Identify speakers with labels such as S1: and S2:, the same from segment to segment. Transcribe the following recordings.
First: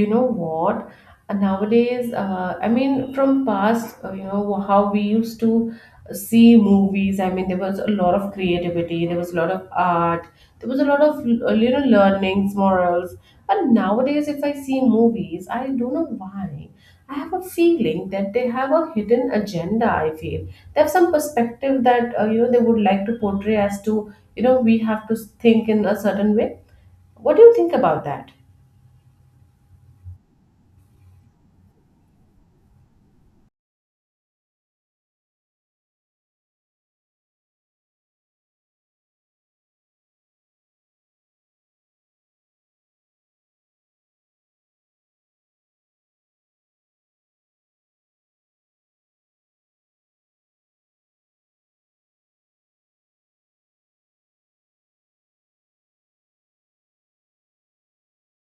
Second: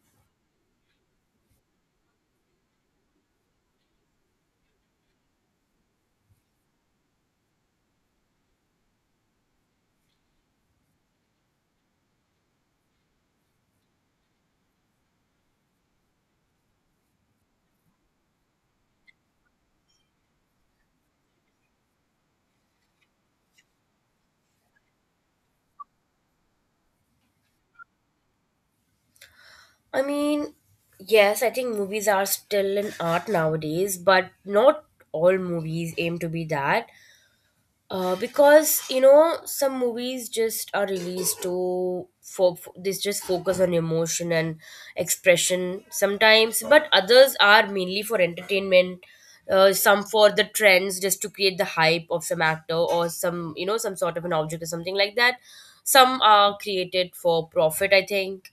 S1: You know what? Nowadays, I mean, from past, you know, how we used to see movies. I mean, there was a lot of creativity, there was a lot of art, there was a lot of you know, learnings, morals. But nowadays, if I see movies, I don't know why I have a feeling that they have a hidden agenda. I feel they have some perspective that you know, they would like to portray, as to you know we have to think in a certain way. What do you think about that?
S2: I mean, yes, I think movies are still an art nowadays, but not all movies aim to be that. Because you know some movies just are released for this just focus on emotion and expression sometimes, but others are mainly for entertainment. Some for the trends, just to create the hype of some actor or some you know some sort of an object or something like that. Some are created for profit, I think.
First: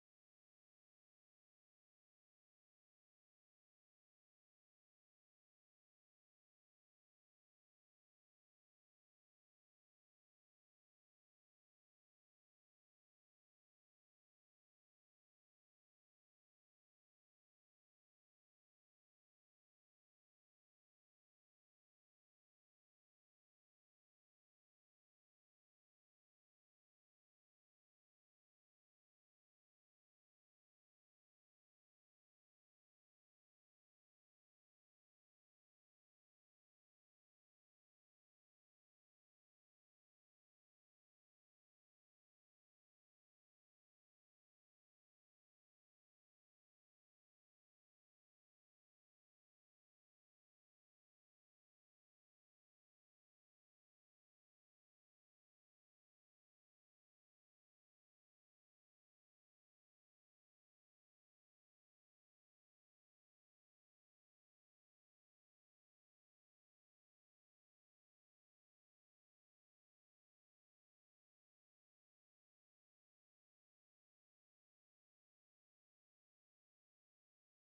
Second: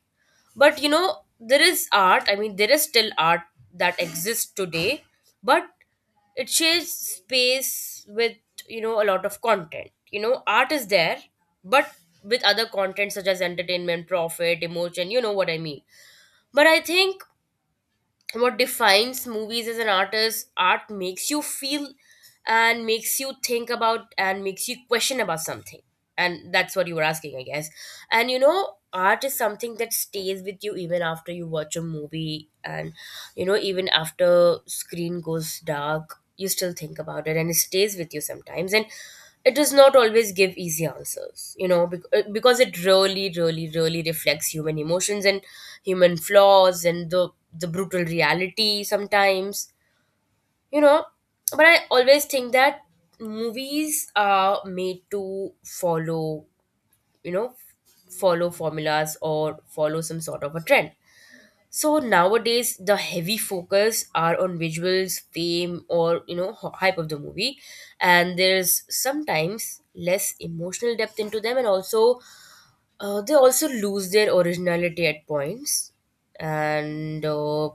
S2: But you know there is art, I mean there is still art that exists today, but it shares space with, you know, a lot of content. You know, art is there, but with other content such as entertainment, profit, emotion, you know what I mean. But I think what defines movies as an art is art makes you feel, and makes you think about, and makes you question about something. And that's what you were asking, I guess. And you know art is something that stays with you even after you watch a movie, and you know even after screen goes dark you still think about it and it stays with you sometimes. And it does not always give easy answers, you know, because it really really really reflects human emotions and human flaws and the brutal reality sometimes, you know. But I always think that movies are made to follow, you know, follow formulas or follow some sort of a trend. So nowadays, the heavy focus are on visuals, fame, or you know hype of the movie, and there's sometimes less emotional depth into them, and also they also lose their originality at points, and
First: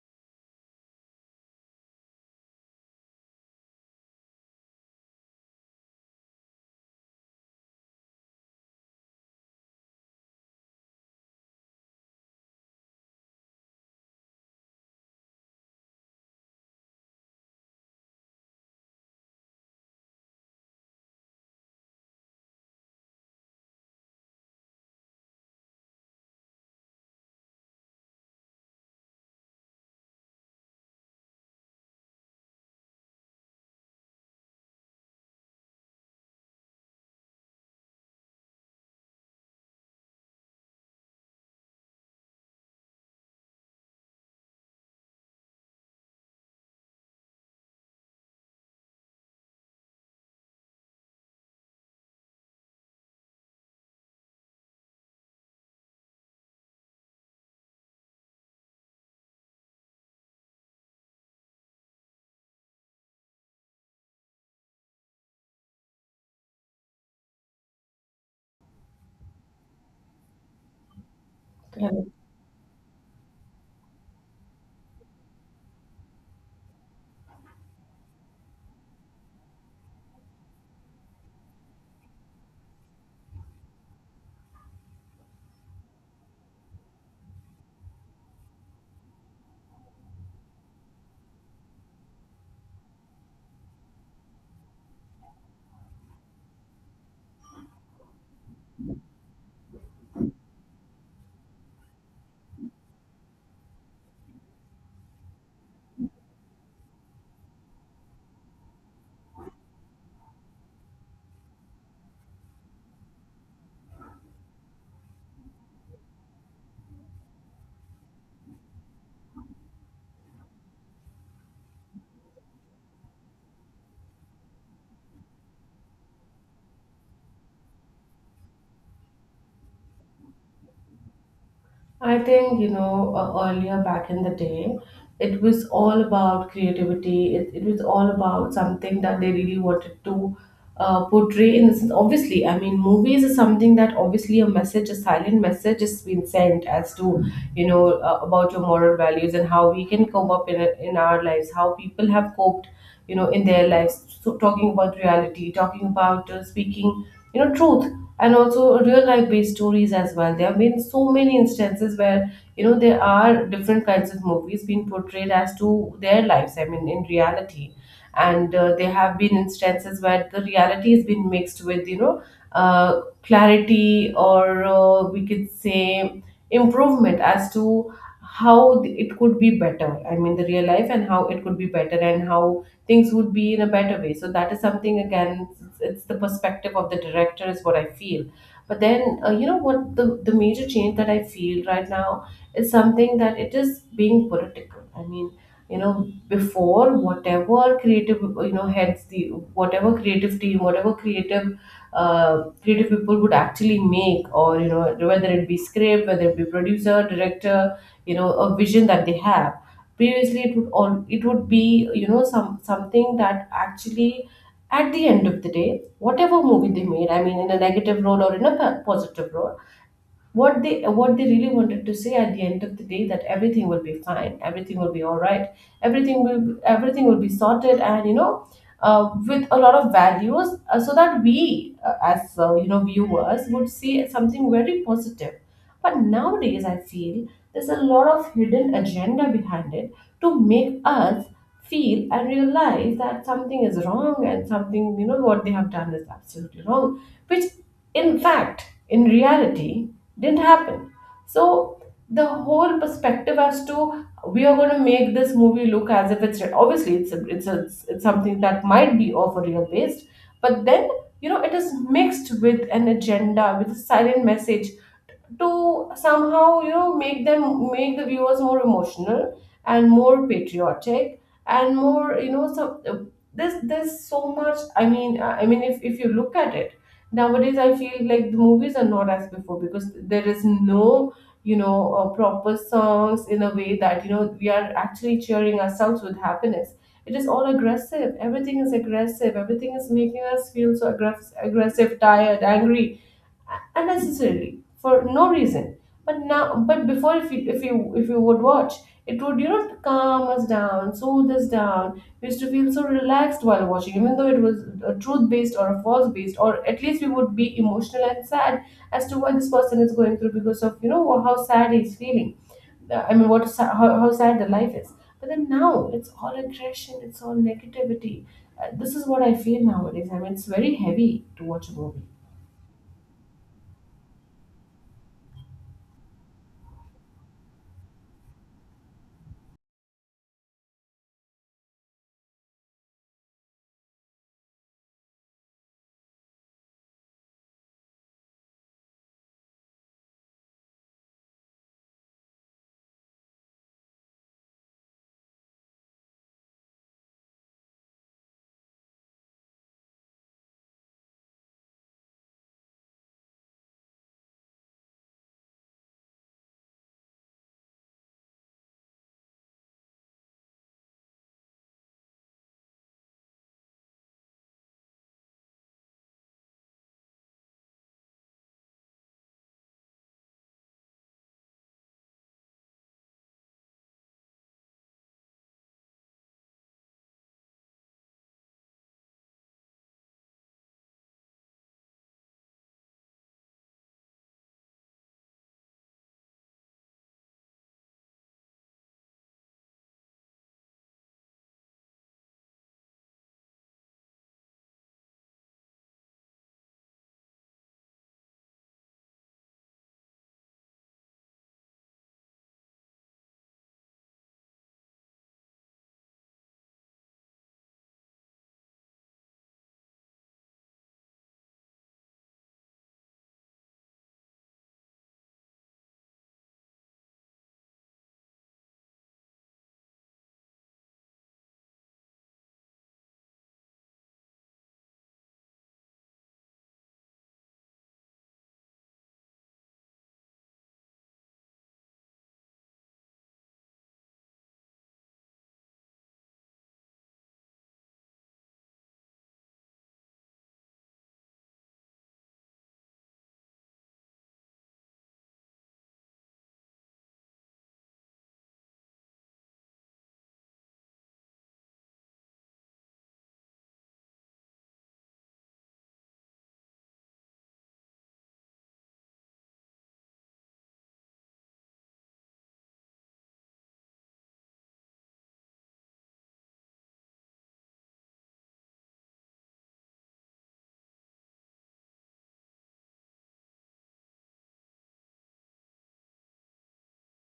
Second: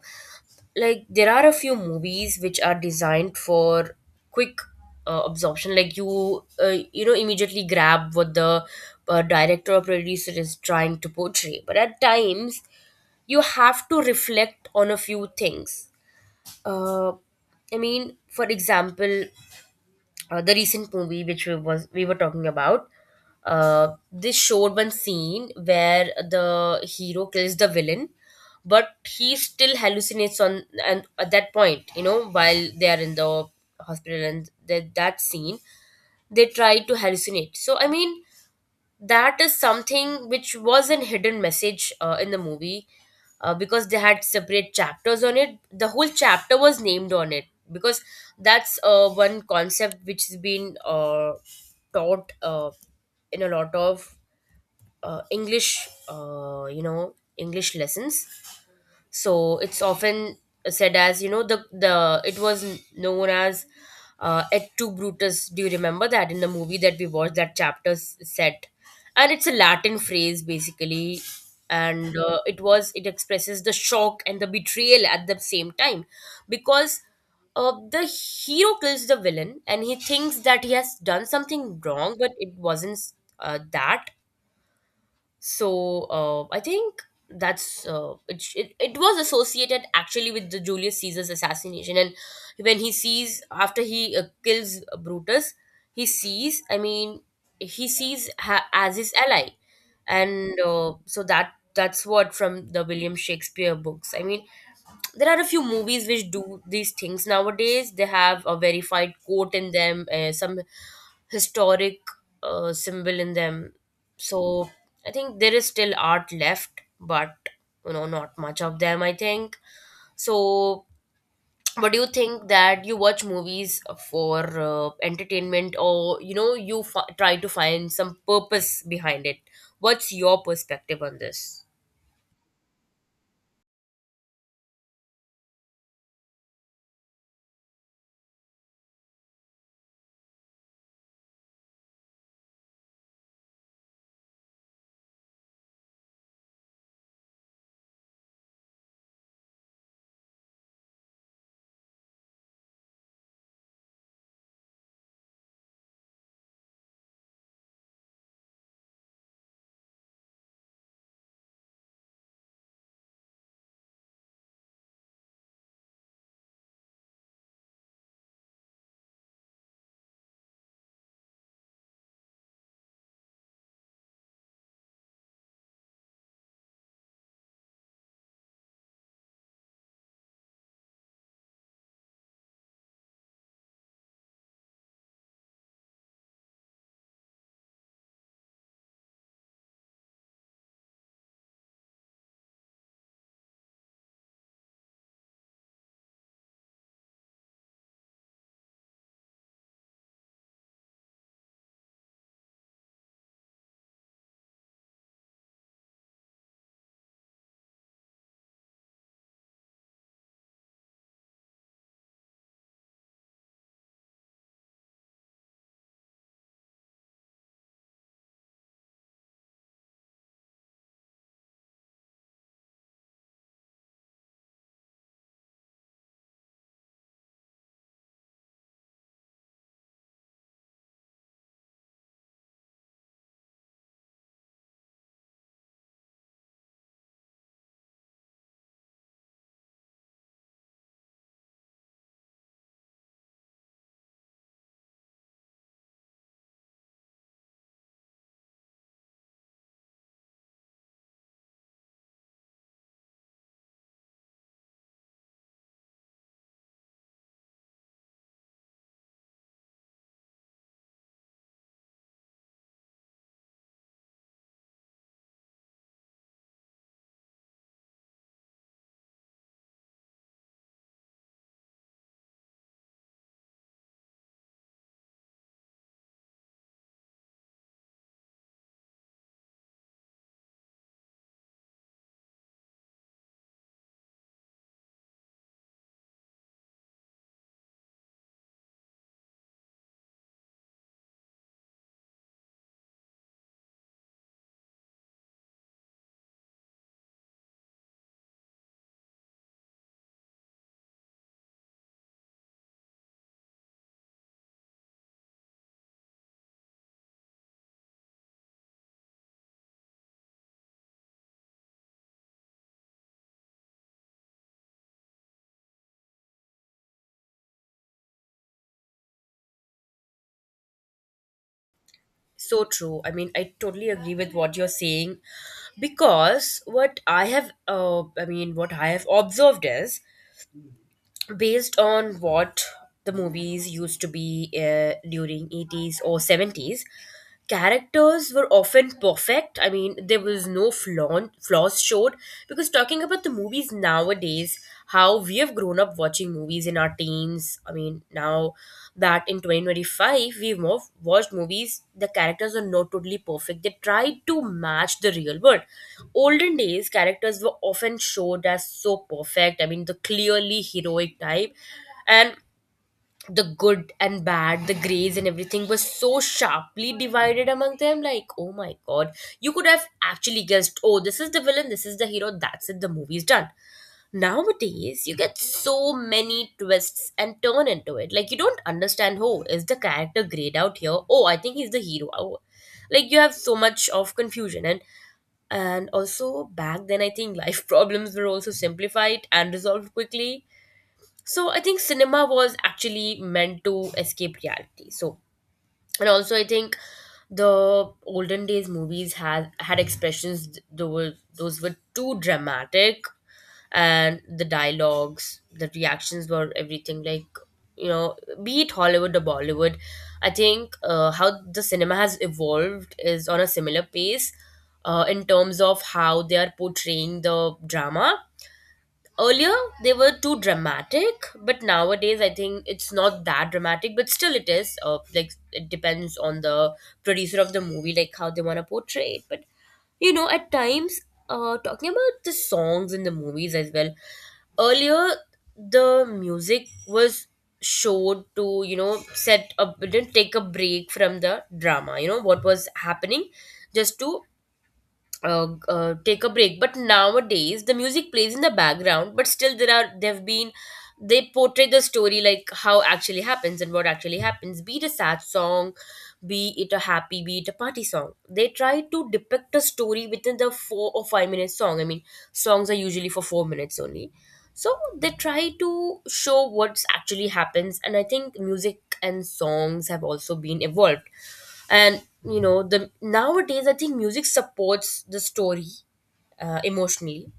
S2: like there are a few movies which are designed for quick absorption, like you know immediately grab what the director or producer is trying to portray, but at times you have to reflect on a few things. uh, I mean, for example, the recent movie which we were talking about. This showed one scene where the hero kills the villain, but he still hallucinates on, and at that point, you know, while they are in the hospital, and that scene they try to hallucinate. So I mean that is something which was an hidden message, in the movie, because they had separate chapters on it. The whole chapter was named on it, because that's one concept which has been taught, in a lot of English, you know, English lessons. So it's often said as, you know, the it was known as, Et tu Brutus. Do you remember that in the movie that we watched, that chapter set? And it's a Latin phrase basically, and it expresses the shock and the betrayal at the same time, because the hero kills the villain and he thinks that he has done something wrong, but it wasn't that. So I think that's it. It was associated actually with the Julius Caesar's assassination, and when he sees, after he kills Brutus, he sees. I mean, he sees as his ally, and so that's what from the William Shakespeare books. I mean, there are a few movies which do these things nowadays. They have a verified quote in them, some historic, symbol in them. So I think there is still art left, but you know not much of them, I think. So what do you think, that you watch movies for entertainment, or you know try to find some purpose behind it? What's your perspective on this?
S1: I think, you know, earlier back in the day, it was all about creativity. It was all about something that they really wanted to portray. In the sense, obviously, I mean, movies is something that obviously a message, a silent message has been sent as to, you know, about your moral values and how we can come up in our lives, how people have coped, you know, in their lives. So, talking about reality, talking about speaking, you know, truth, and also real life based stories as well. There have been so many instances where you know there are different kinds of movies being portrayed as to their lives, I mean, in reality. And there have been instances where the reality has been mixed with, you know, clarity, or we could say improvement, as to how it could be better, I mean, the real life, and how it could be better and how things would be in a better way. So that is something again. It's the perspective of the director is what I feel. But then, you know what, the major change that I feel right now is something that it is being political. I mean, you know, before whatever creative, you know, heads, the whatever creative team, whatever creative creative people would actually make, or you know, whether it be script, whether it be producer, director, you know, a vision that they have, previously it would all, it would be, you know, some something that actually at the end of the day, whatever movie they made, I mean, in a negative role or in a positive role, what they really wanted to say at the end of the day, that everything will be fine, everything will be all right, everything will be sorted, and you know, with a lot of values, so that we, as, you know, viewers would see something very positive. But nowadays I feel there's a lot of hidden agenda behind it, to make us feel and realize that something is wrong, and something, you know, what they have done is absolutely wrong, which in fact in reality didn't happen. So the whole perspective, as to, we are going to make this movie look as if it's real. Obviously it's a, it's, a, it's it's something that might be of a real based, but then you know it is mixed with an agenda, with a silent message, to somehow, you know, make the viewers more emotional, and more patriotic, and more, you know, some this, there's so much, I mean, I mean, if you look at it, nowadays I feel like the movies are not as before, because there is no, you know, proper songs, in a way that, you know, we are actually cheering ourselves with happiness. It is all aggressive, everything is aggressive, everything is making us feel so aggressive, aggressive, tired, angry, unnecessarily, for no reason. But before, if you, if you would watch, it would, you know, calm us down, soothe us down, we used to feel so relaxed while watching, even though it was a truth based or a false based, or at least we would be emotional and sad as to what this person is going through, because of, you know, how sad he's feeling. I mean, how sad the life is. But then now it's all aggression, it's all negativity. This is what I feel nowadays. I mean, it's very heavy to watch a movie.
S2: So true. I mean, I totally agree with what you're saying because I mean, what I have observed is based on what the movies used to be during 80s or 70s, characters were often perfect. I mean, there was no flaws showed because talking about the movies nowadays, how we have grown up watching movies in our teens. I mean, now that in 2025 we've more watched movies, the characters are not totally perfect. They try to match the real world. Olden days, characters were often showed as so perfect. I mean, the clearly heroic type and the good and bad, the grays and everything was so sharply divided among them. Like, oh my god, you could have actually guessed, oh, this is the villain, this is the hero, that's it, the movie's done. Nowadays, you get so many twists and turn into it. Like, you don't understand, oh, is the character grayed out here? Oh, I think he's the hero. Oh, like, you have so much of confusion. And also, back then, I think life problems were also simplified and resolved quickly. So, I think cinema was actually meant to escape reality. So, and also I think the olden days movies had expressions th- that were those were too dramatic, and the dialogues, the reactions were everything, like you know, be it Hollywood or Bollywood, I think how the cinema has evolved is on a similar pace, in terms of how they are portraying the drama. Earlier, they were too dramatic, but nowadays I think it's not that dramatic, but still it is. Like, it depends on the producer of the movie, like how they want to portray it. But, you know, at times, talking about the songs in the movies as well, earlier the music was showed to, you know, set up, didn't take a break from the drama, you know, what was happening, just to take a break. But nowadays the music plays in the background, but still there have been, they portray the story like how actually happens and what actually happens, be it a sad song, be it a happy, be it a party song. They try to depict a story within the 4 or 5 minute song. I mean, songs are usually for 4 minutes only. So they try to show what's actually happens, and I think music and songs have also been evolved. And you know the nowadays I think music supports the story emotionally,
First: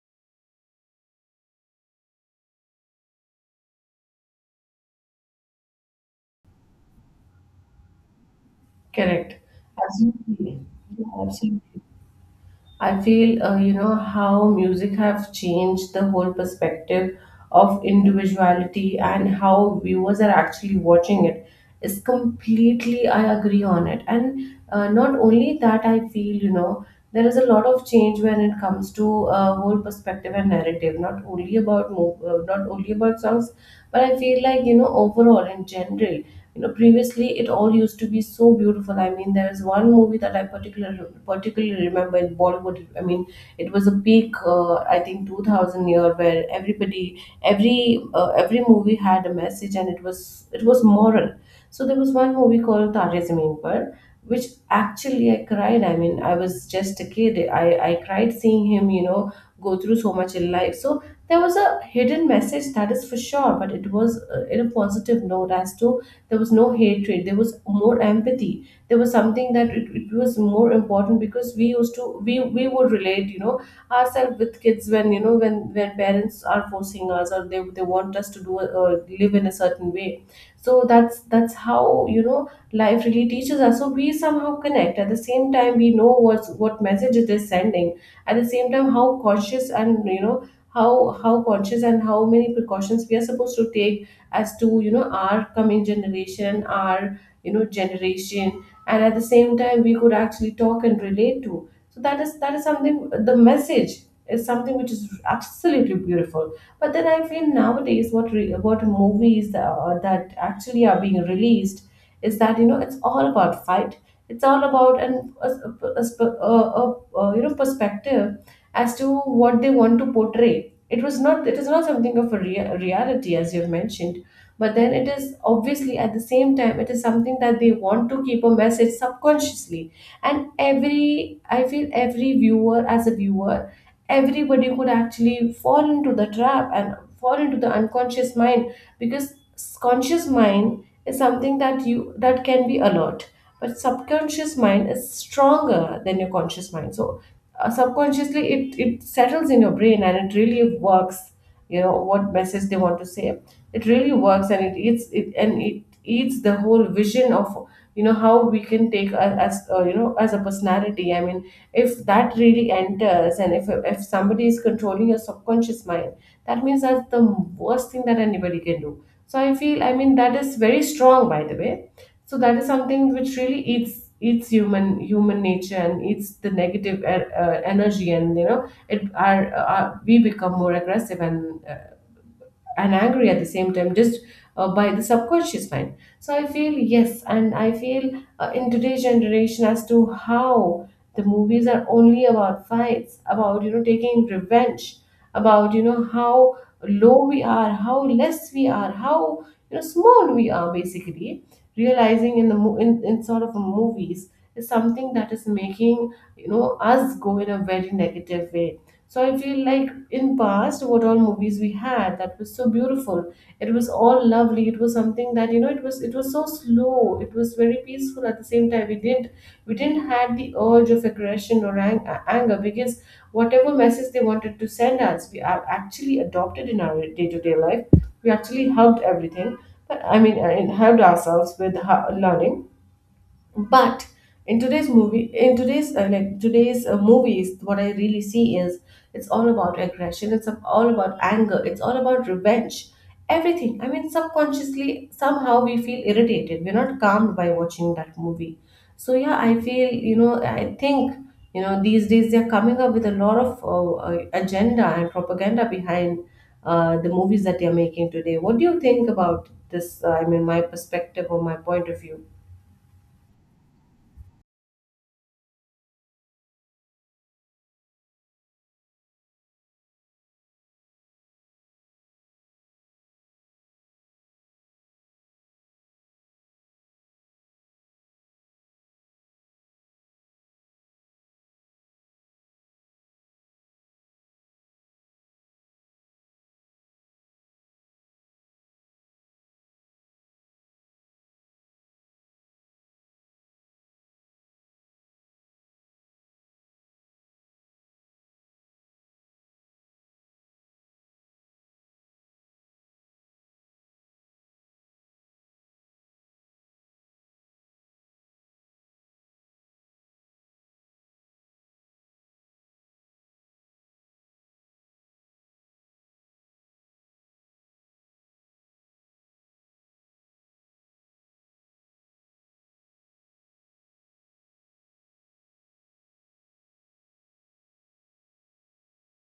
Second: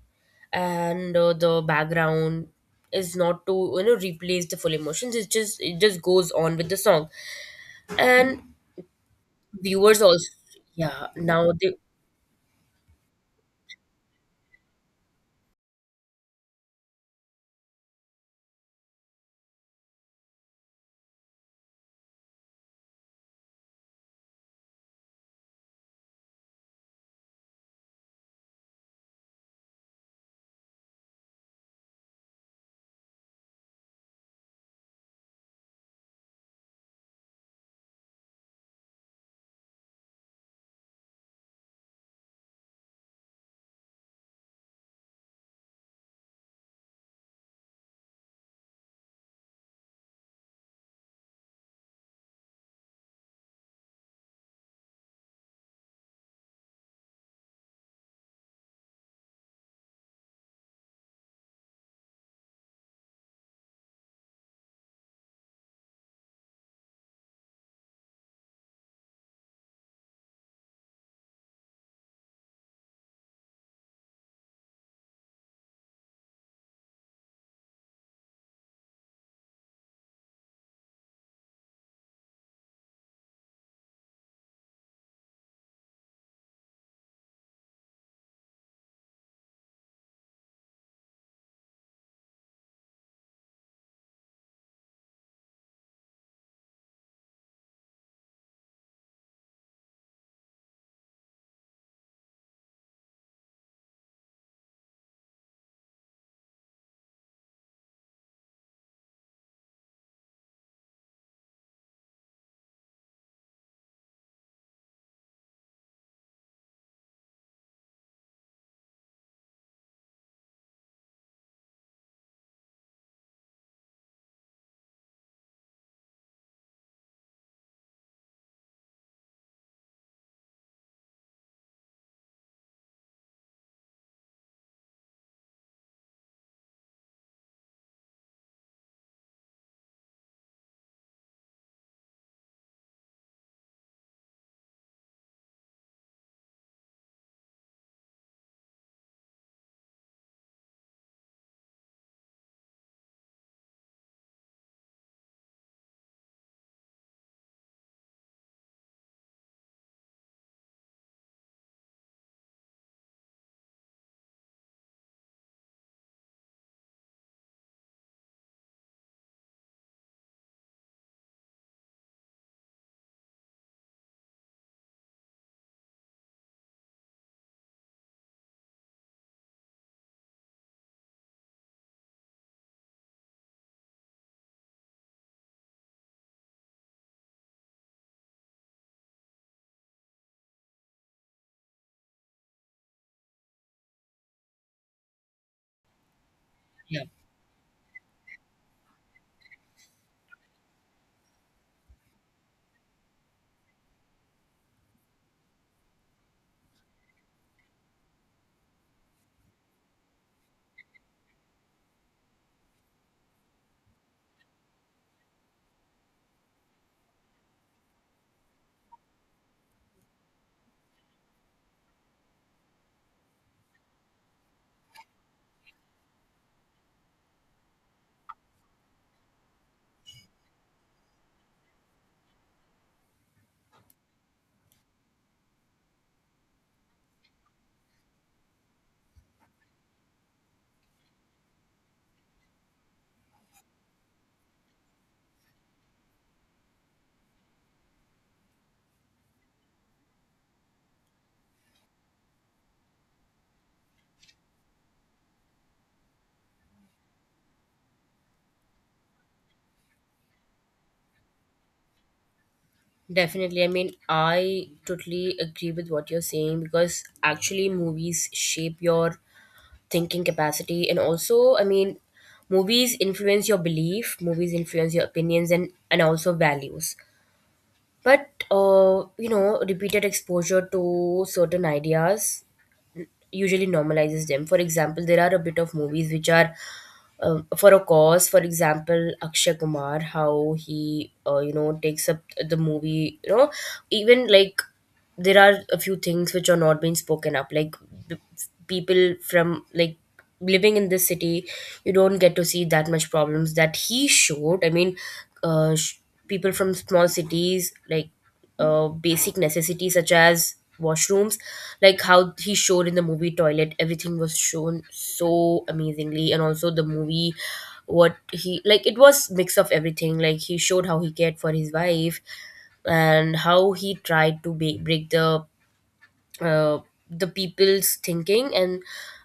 S2: and the background is not to you know replace the full emotions. It just goes on with the song. And
S1: Correct.
S2: viewers also,
S1: Absolutely.
S2: yeah,
S1: Yeah,
S2: now they,
S1: absolutely. I feel, you know, how music have changed the whole perspective of individuality, and how viewers are actually watching it, is completely, I agree on it. And not only that, I feel, you know, there is a lot of change when it comes to whole perspective and narrative, not only about not only about songs, but I feel like, you know, overall in general, you know, previously it all used to be so beautiful. I mean, there is one movie that I particularly remember in Bollywood. I mean, it was a peak, I think 2000 year, where everybody, every movie had a message, and it was moral. So there was one movie called Taare Zameen Par, which actually I cried, I mean, I was just a kid. I cried seeing him, you know, go through so much in life. So there was a hidden message, that is for sure, but it was, in a positive note, as to, there was no hatred, there was more empathy. There was something that it was more important, because we used to we would relate, you know, ourselves with kids, when, you know, when parents are forcing us, or they want us to or live in a certain way. So that's how, you know, life really teaches us. So we somehow connect. At the same time we know what message it is sending. At the same time, how cautious, and you know, how conscious, and how many precautions we are supposed to take, as to, you know, our coming generation, our, you know, generation, and at the same time we could actually talk and relate to. So that is, something the message is something which is absolutely beautiful. But then I feel, nowadays, what movies that actually are being released, is that, you know, it's all about fight, it's all about an a, a, a, a, a, you know, perspective, as to what they want to portray. It is not something of a reality, as you've mentioned, but then it is, obviously, at the same time, it is something that they want to keep a message subconsciously. And every I feel every viewer, as a viewer, everybody could actually fall into the trap, and fall into the unconscious mind, because conscious mind is something that can be alert, but subconscious mind is stronger than your conscious mind. So subconsciously, it settles in your brain, and it really works, you know, what message they want to say. It really works, and it eats the whole vision of, you know, how we can take us as, you know, as a personality, I mean, if that really enters, and if somebody is controlling your subconscious mind, that means that's the worst thing that anybody can do. So I feel, I mean, that is very strong, by the way. So that is something which really eats human nature, and eats the negative energy. And you know, it are we become more aggressive, and and angry at the same time, just by the subconscious mind. So I feel, yes, and I feel, in today's generation, as to how the movies are only about fights, about, you know, taking revenge, about, you know, how
S2: yeah.
S1: low we are, how less we are, how, you know, small we are, basically, realizing, in the mo- in sort of movies, is something that is making, you know, us go in a very negative way. So I feel like, in past, what all movies we had, that was so beautiful. It was all lovely. It was something that you know. It was so slow. It was very peaceful at the same time. We didn't had the urge of aggression, or anger, because whatever message they wanted to send us, we actually adopted in our day to day life. We actually helped everything. But I mean, helped ourselves with learning. But in today's movie, in today's movies, what I really see is it's all about aggression, it's all about anger, it's all about revenge. Everything, I mean, subconsciously somehow we feel irritated, we're not calmed by watching that movie. So yeah, I feel, you know, I think, you know, these days they're coming up with a lot of agenda and propaganda behind the movies that they're making today. What do you think about this? I mean, my perspective or my point of view.
S2: Definitely. I mean, I totally agree with what you're saying because actually movies shape your thinking capacity, and also, I mean, movies influence your belief, movies influence your opinions and also values. But you know, repeated exposure to certain ideas usually normalizes them. For example, there are a bit of movies which are, for a cause. For example, Akshay Kumar, how he you know takes up the movie. You know, even like there are a few things which are not being spoken up, like the people from like living in this city, you don't get to see that much problems that he showed. I mean, uh, sh- people from small cities, like basic necessities such as washrooms, like how he showed in the movie Toilet, everything was shown so amazingly. And also the movie what he, like it was mix of everything, like he showed how he cared for his wife, and how he tried to break the, uh, the people's thinking, and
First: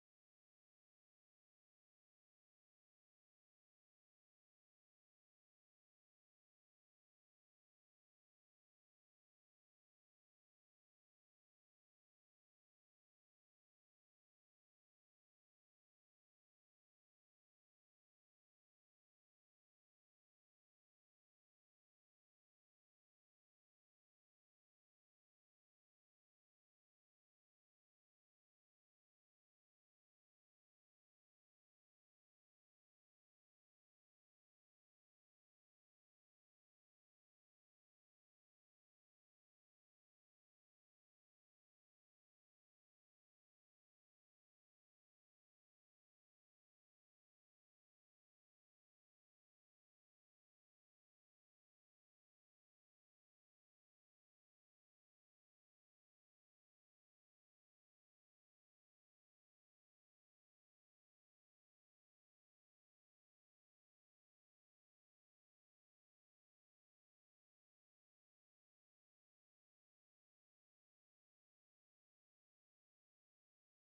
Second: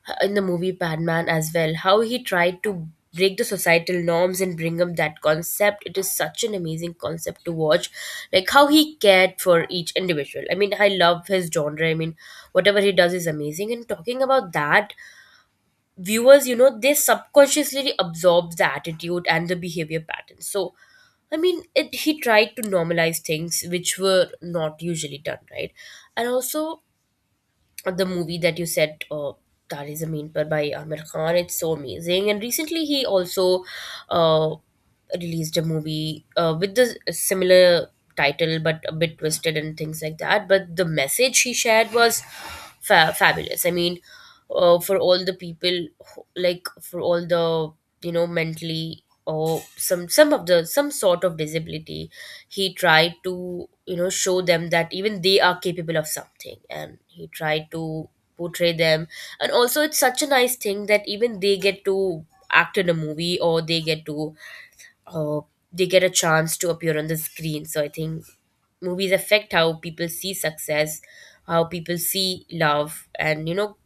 S2: uh, in the movie Padman as well, how he tried to break the societal norms and bring up that concept. It is such an amazing concept to watch, like how he cared for each individual. I mean, I love his genre. I mean, whatever he does is amazing. And talking about that, viewers, you know, they subconsciously absorb the attitude and the behavior patterns. So, I mean, he tried to normalize things which were not usually done, right? And also, the movie that you said, Tare Zameen Par by Amir Khan. It's so amazing. And recently he also uh, released a movie with the similar title but a bit twisted and things like that. But the message he shared was fabulous. I mean, for all the people, like for all the mentally or some sort of disability he tried to show them that even they are capable of something, and he tried to portray them. And also, it's such a nice thing that even they get to act in a movie or they get to uh, they get a chance to appear on the screen. So I think movies affect how people see success, how people see love, and you know,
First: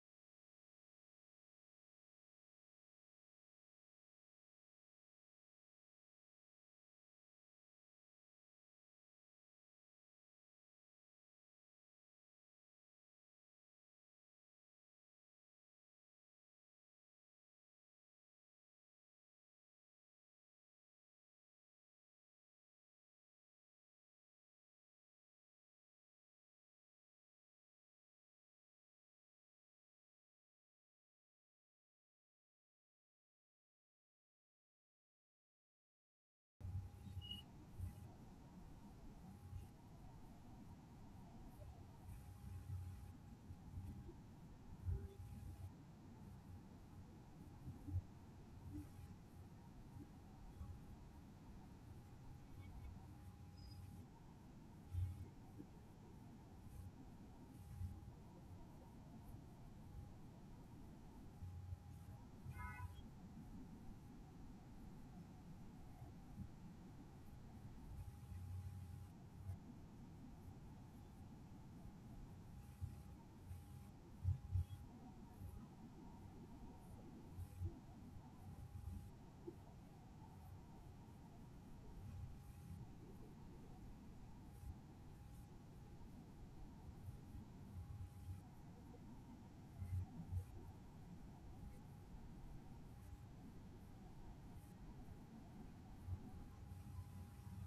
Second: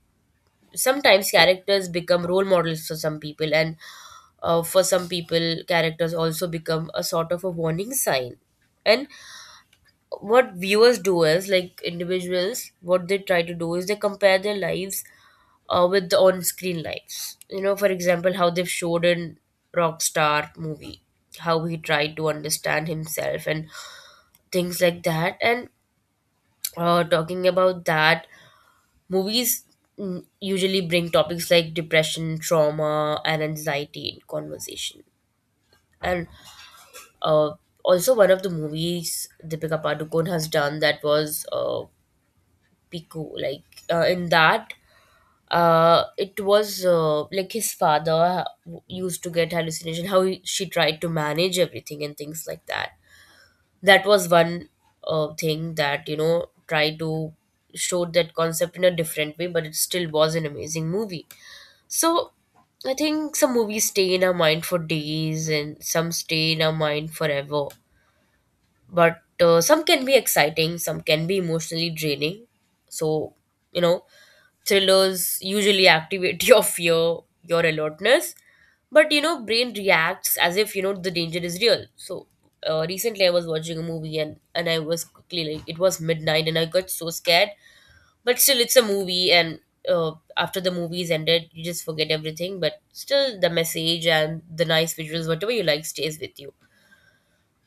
S2: sometimes characters become role models for some people, and for some people characters also become a sort of a warning sign. And what viewers do is, like, individuals, what they try to do is they compare their lives with the on-screen lives. You know, for example, how they've showed in Rockstar movie how he tried to understand himself and things like that. And talking about that, movies usually bring topics like depression, trauma, and anxiety in conversation. And uh, also, one of the movies Deepika Padukone has done, that was Piku. Like, in that, it was like his father used to get hallucination. She tried to manage everything and things like that. That was one thing that, you know, tried to show that concept in a different way, but it still was an amazing movie. So I think some movies stay in our mind for days and some stay in our mind forever. But some can be exciting, some can be emotionally draining. So, you know, thrillers usually activate your fear, your alertness, but you know, brain reacts as if, you know, the danger is real. So recently, I was watching a movie, and I was quickly, like, it was midnight and I got so scared. But still, it's a movie, and after the movie is ended, you just forget everything. But still, the message and the nice visuals, whatever you like, stays with you.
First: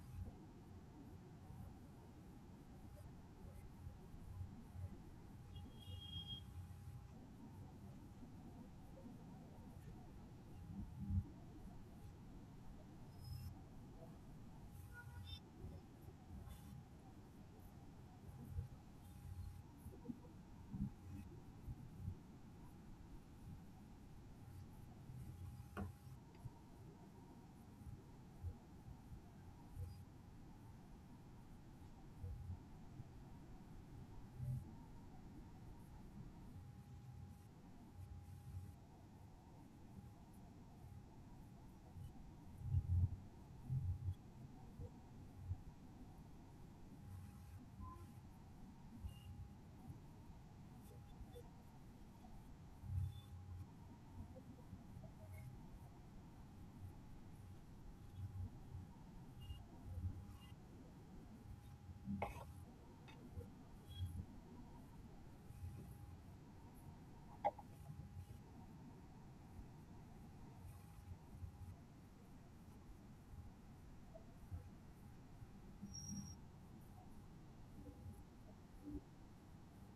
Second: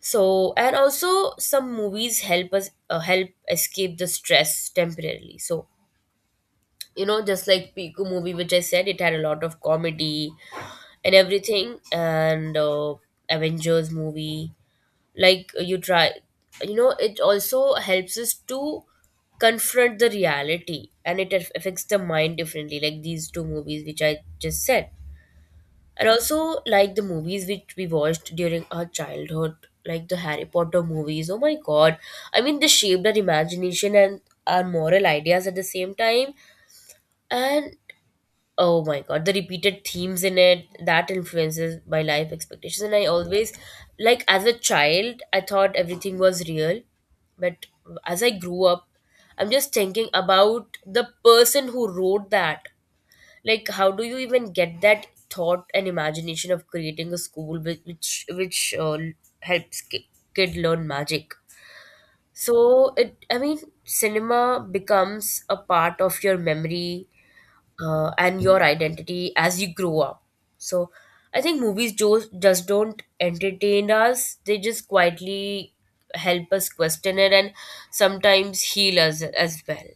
S2: So, and also some movies help us help escape the stress temporarily. So you know, just like Piku movie which I said, it had a lot of comedy and everything, and Avengers movie, like you try, you know, it also helps us to confront the reality and it affects the mind differently, like these two movies which I just said. And also, like the movies which we watched during our childhood, like the Harry Potter movies, oh my god, I mean, they shaped our imagination and our moral ideas at the same time. And oh my god, the repeated themes in it that influences my life expectations. And I always, like, as a child, I thought everything was real. But as I grew up, I'm just thinking about the person who wrote that. Like, how do you even get that thought and imagination of creating a school which helps kid learn magic? So it, I mean, cinema becomes a part of your memory and your identity as you grow up. So I think movies just don't entertain us, they just quietly help us question it and sometimes heal us as well,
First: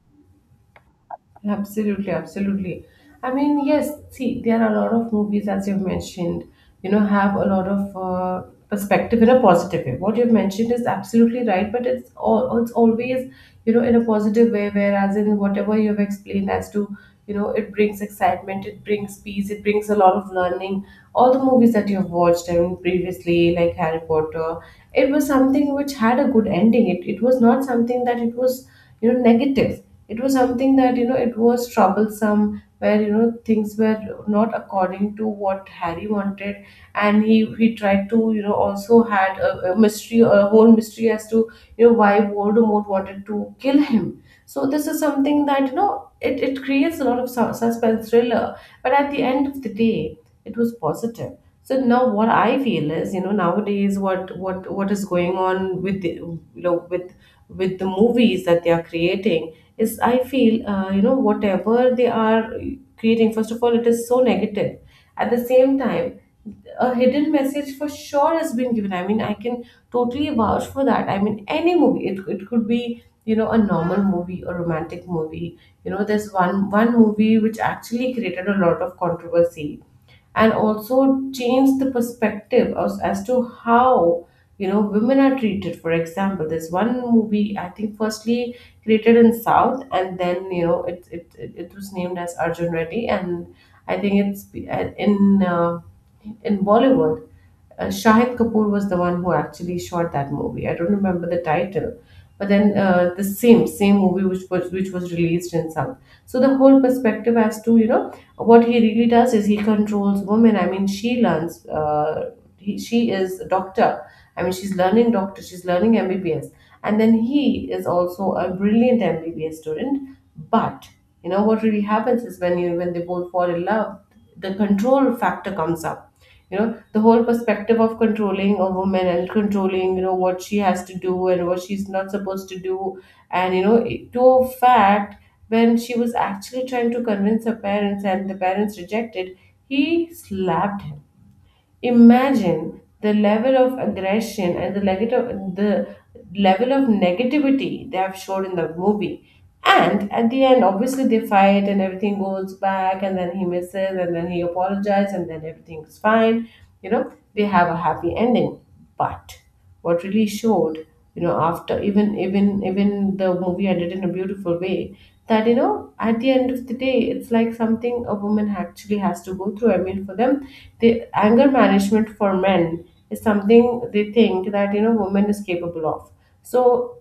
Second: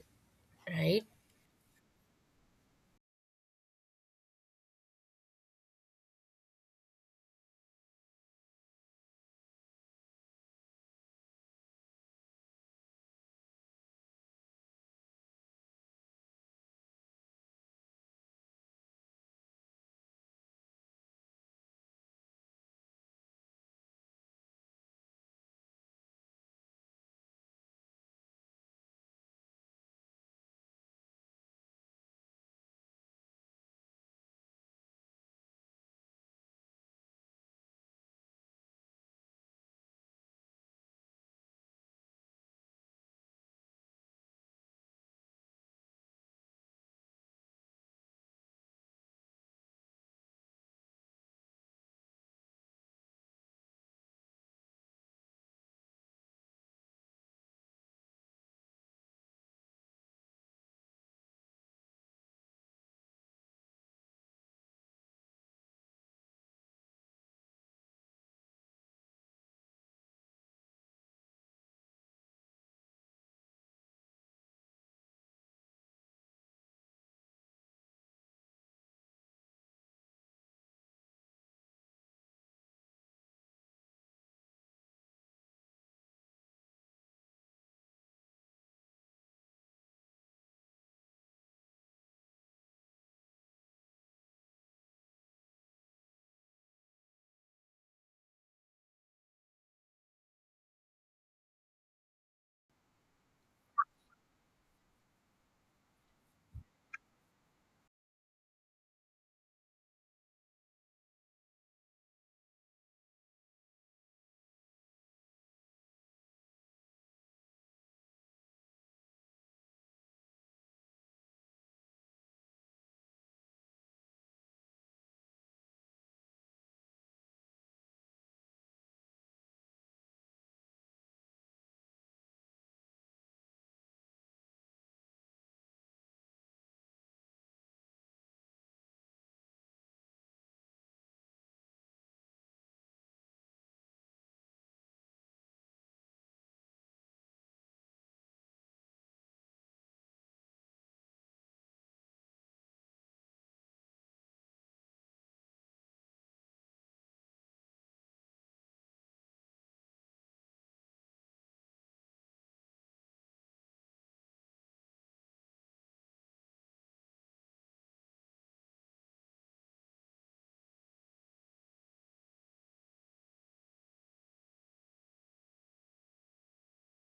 S2: right?
S1: Absolutely, absolutely. I mean, yes, see, there are a lot of movies, as you've mentioned, you know, have a lot of perspective in a positive way. What you've mentioned is absolutely right, but it's all, it's always, you know, in a positive way, whereas in whatever you've explained as to, you know, it brings excitement, it brings peace, it brings a lot of learning. All the movies that you've watched, I mean, previously, like Harry Potter, it was something which had a good ending. It was not something that it was, you know, negatives. It was something that, you know, it was troublesome, where, you know, things were not according to what Harry wanted. And he tried to, you know, also had a mystery, a whole mystery as to, you know, why Voldemort wanted to kill him. So this is something that, you know, it creates a lot of suspense thriller, but at the end of the day it was positive. So now what I feel is, you know, nowadays what what is going on with the, you know, with the movies that they are creating is, I feel, you know, whatever they are creating, first of all it is so negative. At the same time, a hidden message for sure has been given. I mean, I can totally vouch for that. I mean, any movie, it could be, you know, a normal movie, a romantic movie. You know, there's one movie which actually created a lot of controversy and also change the perspective as to how, you know, women are treated. For example, there's one movie, I think, firstly created in South, and then, you know, it was named as Arjun Reddy. And I think it's in in Bollywood. Shahid Kapoor was the one who actually shot that movie. I don't remember the title, but then the same movie which was released in South. So the whole perspective as to, you know, what he really does is he controls women. I mean, she learns. He, she is a doctor. I mean, she's learning doctor. She's learning MBBS, and then he is also a brilliant MBBS student. But you know what really happens is when you when they both fall in love, the control factor comes up, you know, the whole perspective of controlling a woman and controlling, you know, what she has to do and what she's not supposed to do. And you know it- to a fact, when she was actually trying to convince her parents and the parents rejected, he slapped him. Imagine the level of aggression and the negative, the level of negativity they have showed in the movie. And at the end, obviously, they fight and everything goes back, and then he misses and then he apologizes and then everything's fine. You know, they have a happy ending. But what really showed, you know, after even the movie I did in a beautiful way, that, you know, at the end of the day it's like something a woman actually has to go through. I mean, for them, the anger management for men is something they think that, you know, woman is capable of. So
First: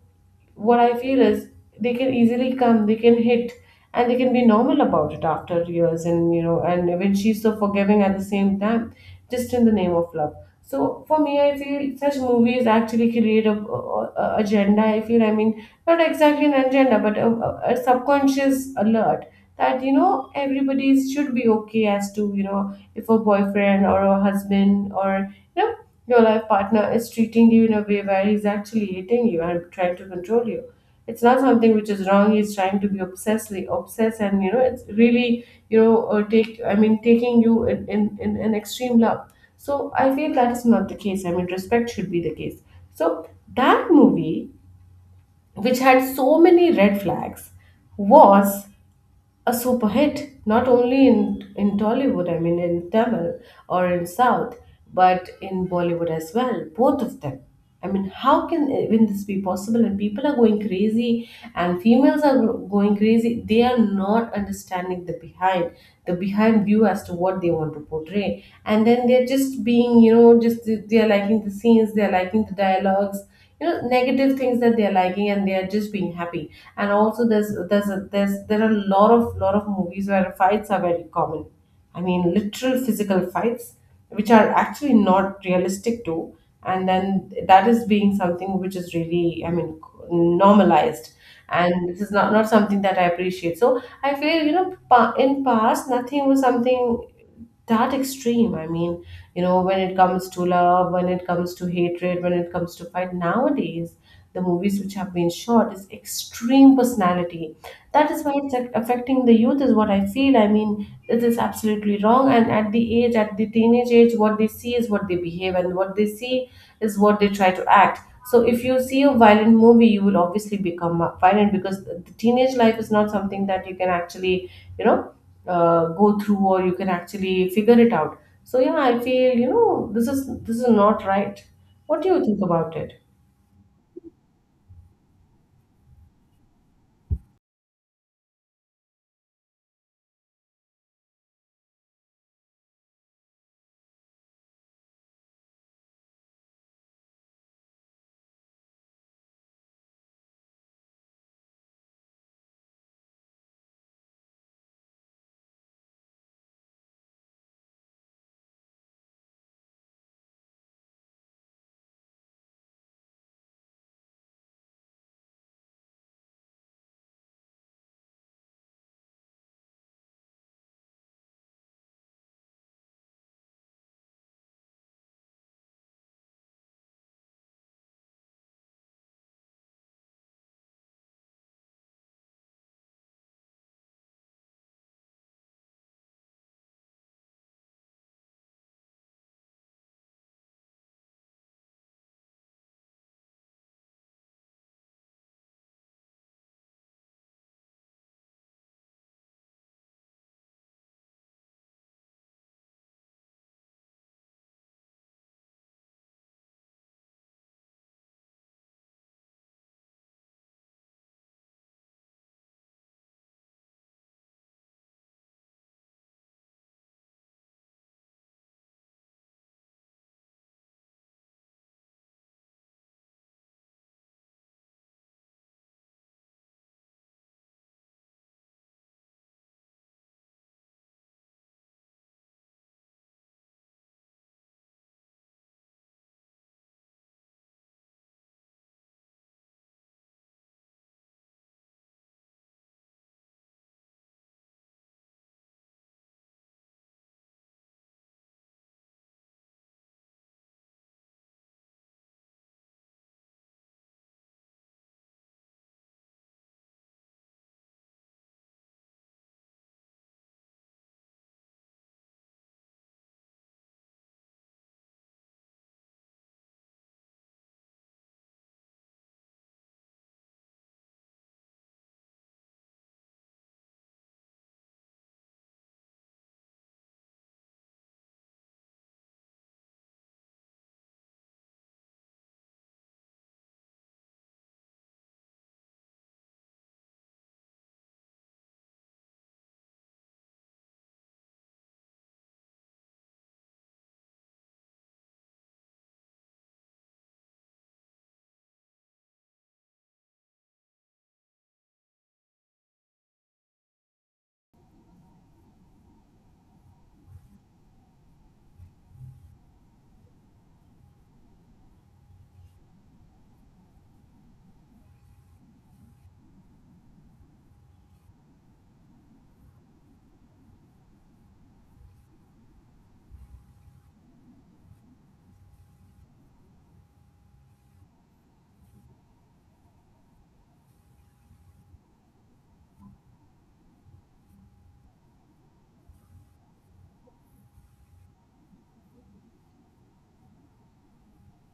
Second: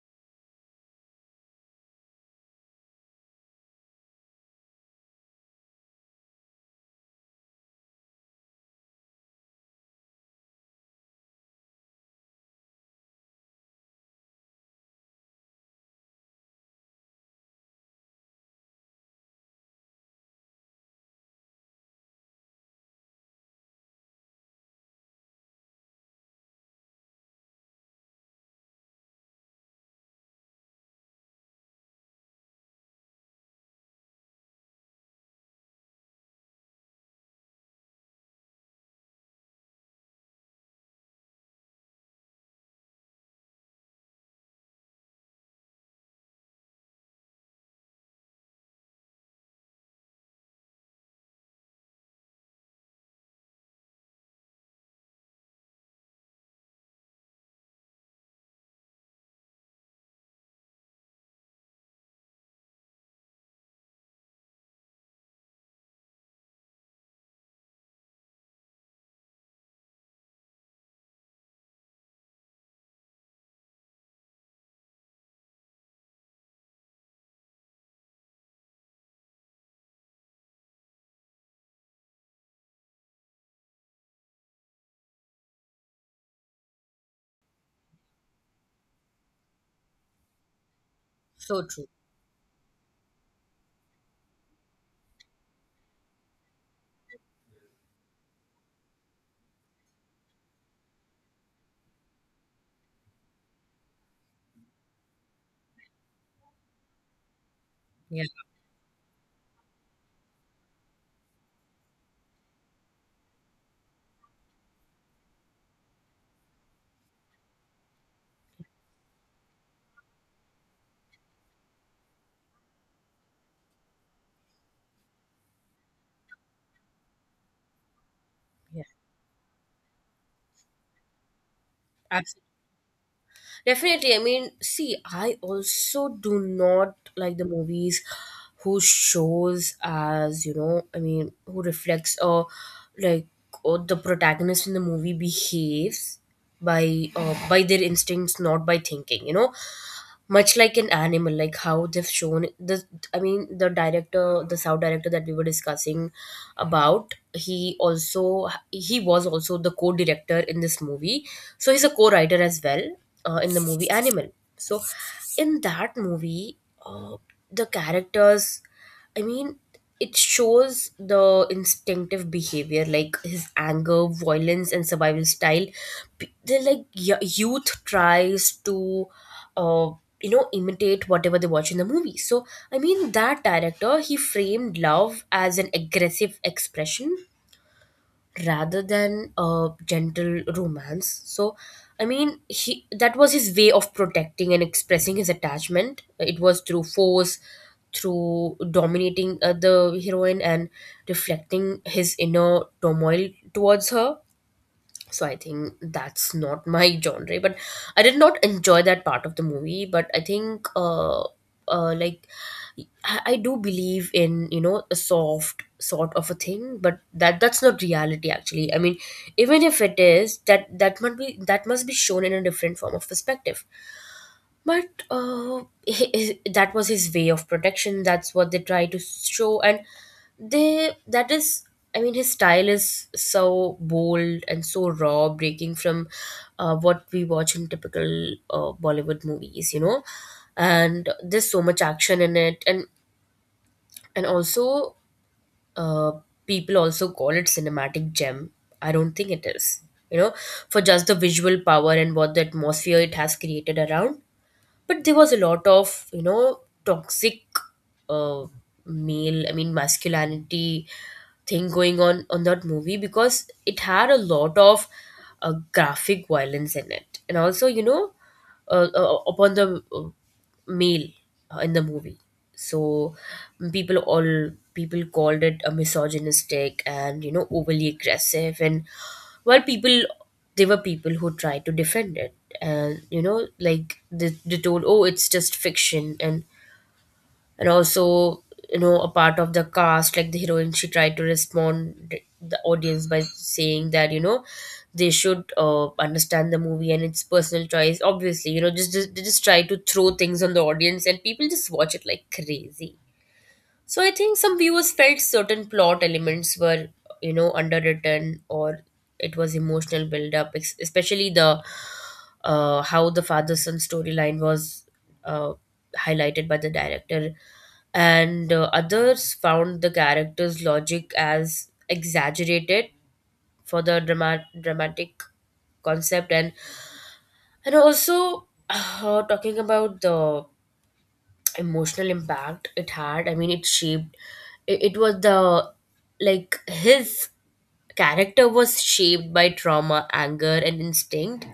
S1: what I feel is they can easily come, they can hit, and they can be normal about it after years. And you know, and when she's so forgiving at the same time, just in the name of love. So for me, I feel such movies actually create a agenda. I feel, I mean, not exactly an agenda, but a subconscious alert that, you know, everybody should be okay as to, you know, if a boyfriend or a husband or, you know, your life partner is treating you in a way where he's actually hating you and trying to control you. It's not something which is wrong. He's trying to be obsessively obsessed, and, you know, it's really you know, take, I mean, taking you in in an extreme love. So I feel that is not the case. I mean, respect should be the case. So that movie, which had so many red flags, was a super hit not only in Tollywood, I mean, in Tamil or in South, but in Bollywood as well, both of them. I mean, how can even this be possible? And people are going crazy, and females are going crazy. They are not understanding the behind, the behind view as to what they want to portray, and then they're just being, you know, just they are liking the scenes, they're liking the dialogues, you know, negative things that they're liking, and they're just being happy. And also there's there are a lot of movies where fights are very common. I mean, literal physical fights, which are actually not realistic too. And then that is being something which is really, I mean, normalized.
S2: So
S1: And
S2: true.
S1: this is not, not something that I appreciate. So I feel, you know, in past, nothing was something that extreme. I mean, you know, when it comes to love, when it comes to hatred, when it comes to fight nowadays, the movies which have been shot is extreme personality. That is
S2: Yeah.
S1: why it's like affecting the youth, is what I feel. I mean, it is absolutely wrong. And at the age, at the teenage age, what they see is what they behave, and what they see is what they try to act. So if you see a violent movie, you will obviously become violent, because the teenage life is not something that you can actually, you know, go through or you can actually figure it out. So yeah,
S2: Yeah.
S1: I feel, you know, this is not right. What do you
S2: Absolutely.
S1: think about it?
S2: Definitely. I mean, see, I also do not like the movies whose shows as, you know, I mean, who reflects or like or the protagonist in the movie behaves by their instincts, not by thinking, you know. Much like an animal, like how they've shown the, I mean, the director, the sound director that we were discussing about, he also, he was also the co-director in this movie, so he's a co-writer as well in the movie Animal. So, in that movie, uh, the characters, I mean, it shows the instinctive behavior like his anger, violence, and survival style. They're like youth tries to, uh, you know, imitate whatever they watch in the movie. So, I mean, that director, he framed love as an aggressive expression rather than a gentle romance. So, I mean, he, that was his way of protecting and expressing his attachment. It was through force, through dominating the heroine and reflecting his inner turmoil towards her. So I think that's not my genre, but I did not enjoy that part of the movie. But I think like, I do believe in, you know, a soft sort of a thing, but that's not reality actually. I mean, even if it is, that might be, that must be shown in a different form of perspective. But that was his way of protection. That's what they try to show, and they that is. I mean, his style is so bold and so raw, breaking from what we watch in typical Bollywood movies, you know. And there's so much action in it, and also uh, people also call it cinematic gem. I don't think it is, you know, for just the visual power and what the atmosphere it has created around. But there was a lot of, you know, toxic uh, male, I mean, masculinity thing going on that movie, because it had a lot of graphic violence in it, and also, you know, upon the male in the movie. So people, all people called it a misogynistic and, you know, overly aggressive. And while people, there were people who tried to defend it, and, you know, like, they told, oh, it's just fiction, and also, you know, a part of the cast, like the heroine, she tried to respond the audience by saying that, you know, they should understand the movie and its personal choice. Obviously, you know, just they just try to throw things on the audience and people just watch it like crazy. So I think some viewers felt certain plot elements were, you know, underwritten, or it was emotional build up, especially the how the father son storyline was uh, highlighted by the director, and others found the character's logic as exaggerated for the dramatic concept. And also talking about the emotional impact it had, I mean, it shaped, it was the, like his character was shaped by trauma, anger, and instinct.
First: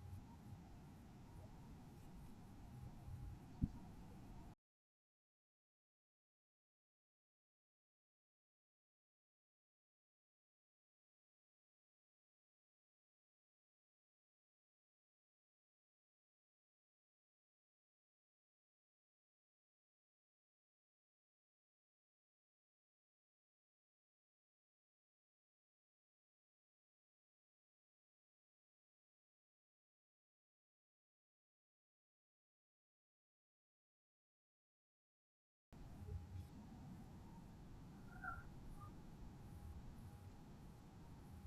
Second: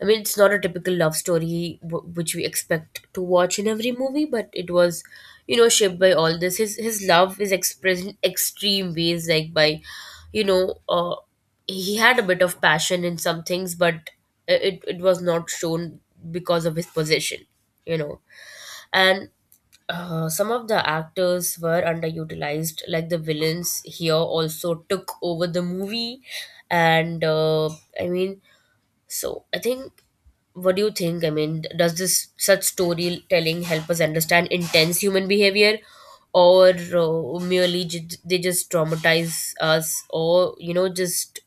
S2: I mean, it's not a typical love story which we expect to watch in every movie, but it was, you know, shaped by all this. His love is expressed in extreme ways, like by, you know, he had a bit of passion in some things, but it was not shown because of his position, you know. And some of the actors were underutilized, like the villains here also took over the movie. And I mean, so I think, what do you think? I mean, does this such storytelling help us understand intense human behavior, or merely they just traumatize us, or, you know, just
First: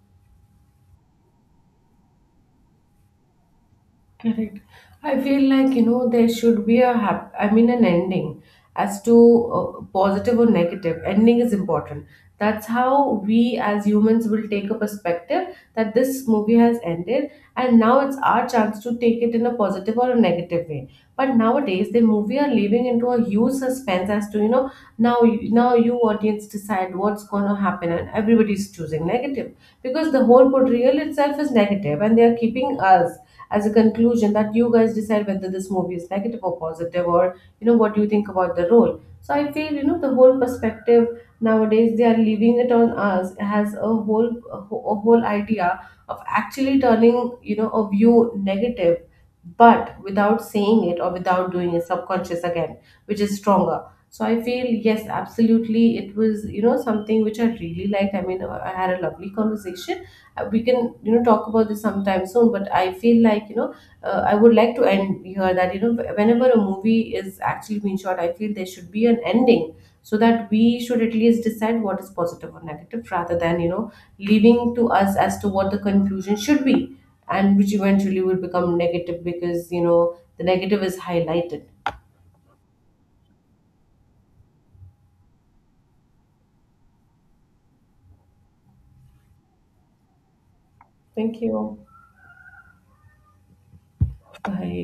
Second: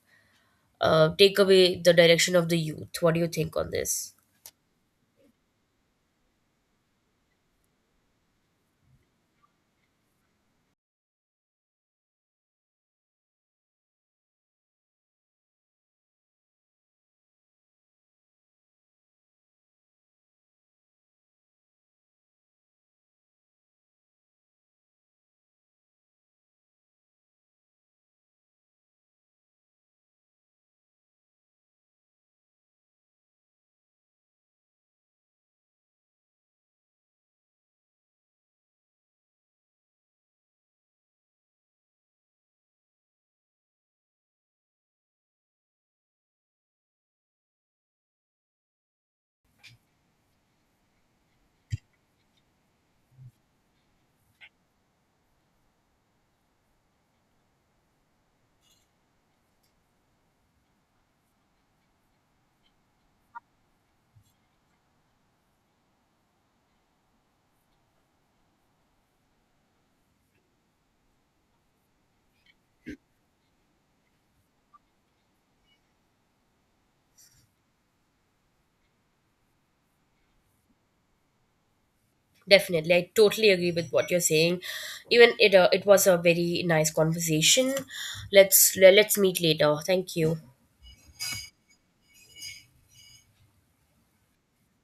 S2: take away the direction of the youth? What do you think on this?
S1: Correct. I feel like, you know, there should be a I mean, an ending as to positive or negative. Ending is important. That's how we as humans will take a perspective that this movie has ended, and now it's our chance to take it in a positive or a negative way. But nowadays, the movie are leaving into a huge suspense as to, you know, now you audience decide what's going to happen, and everybody's choosing negative because the whole portrayal itself is negative, and they are keeping us as a conclusion that you guys decide whether this movie is negative or positive, or you know what you think about the role. So I feel, you know, the whole perspective nowadays, they are leaving it on us has a whole a whole idea of actually turning, you know, a view negative, but without saying it or without doing it, subconscious again, which is stronger. So I feel, yes, absolutely, it was, you know, something which I really liked. I mean, I had a lovely conversation. We can, you know, talk about this sometime soon, but I feel like, you know, I would like to end here that, you know, whenever a movie is actually being shot, I feel there should be an ending, so that we should at least decide what is positive or negative, rather than, you know, leaving to us as to what the conclusion should be, and which eventually will become negative because, you know, the negative is highlighted.
S2: Definitely, I totally agree with what you're saying. Even it, it was a very nice conversation. Let's meet later. Thank you.
S1: Thank you. Bye.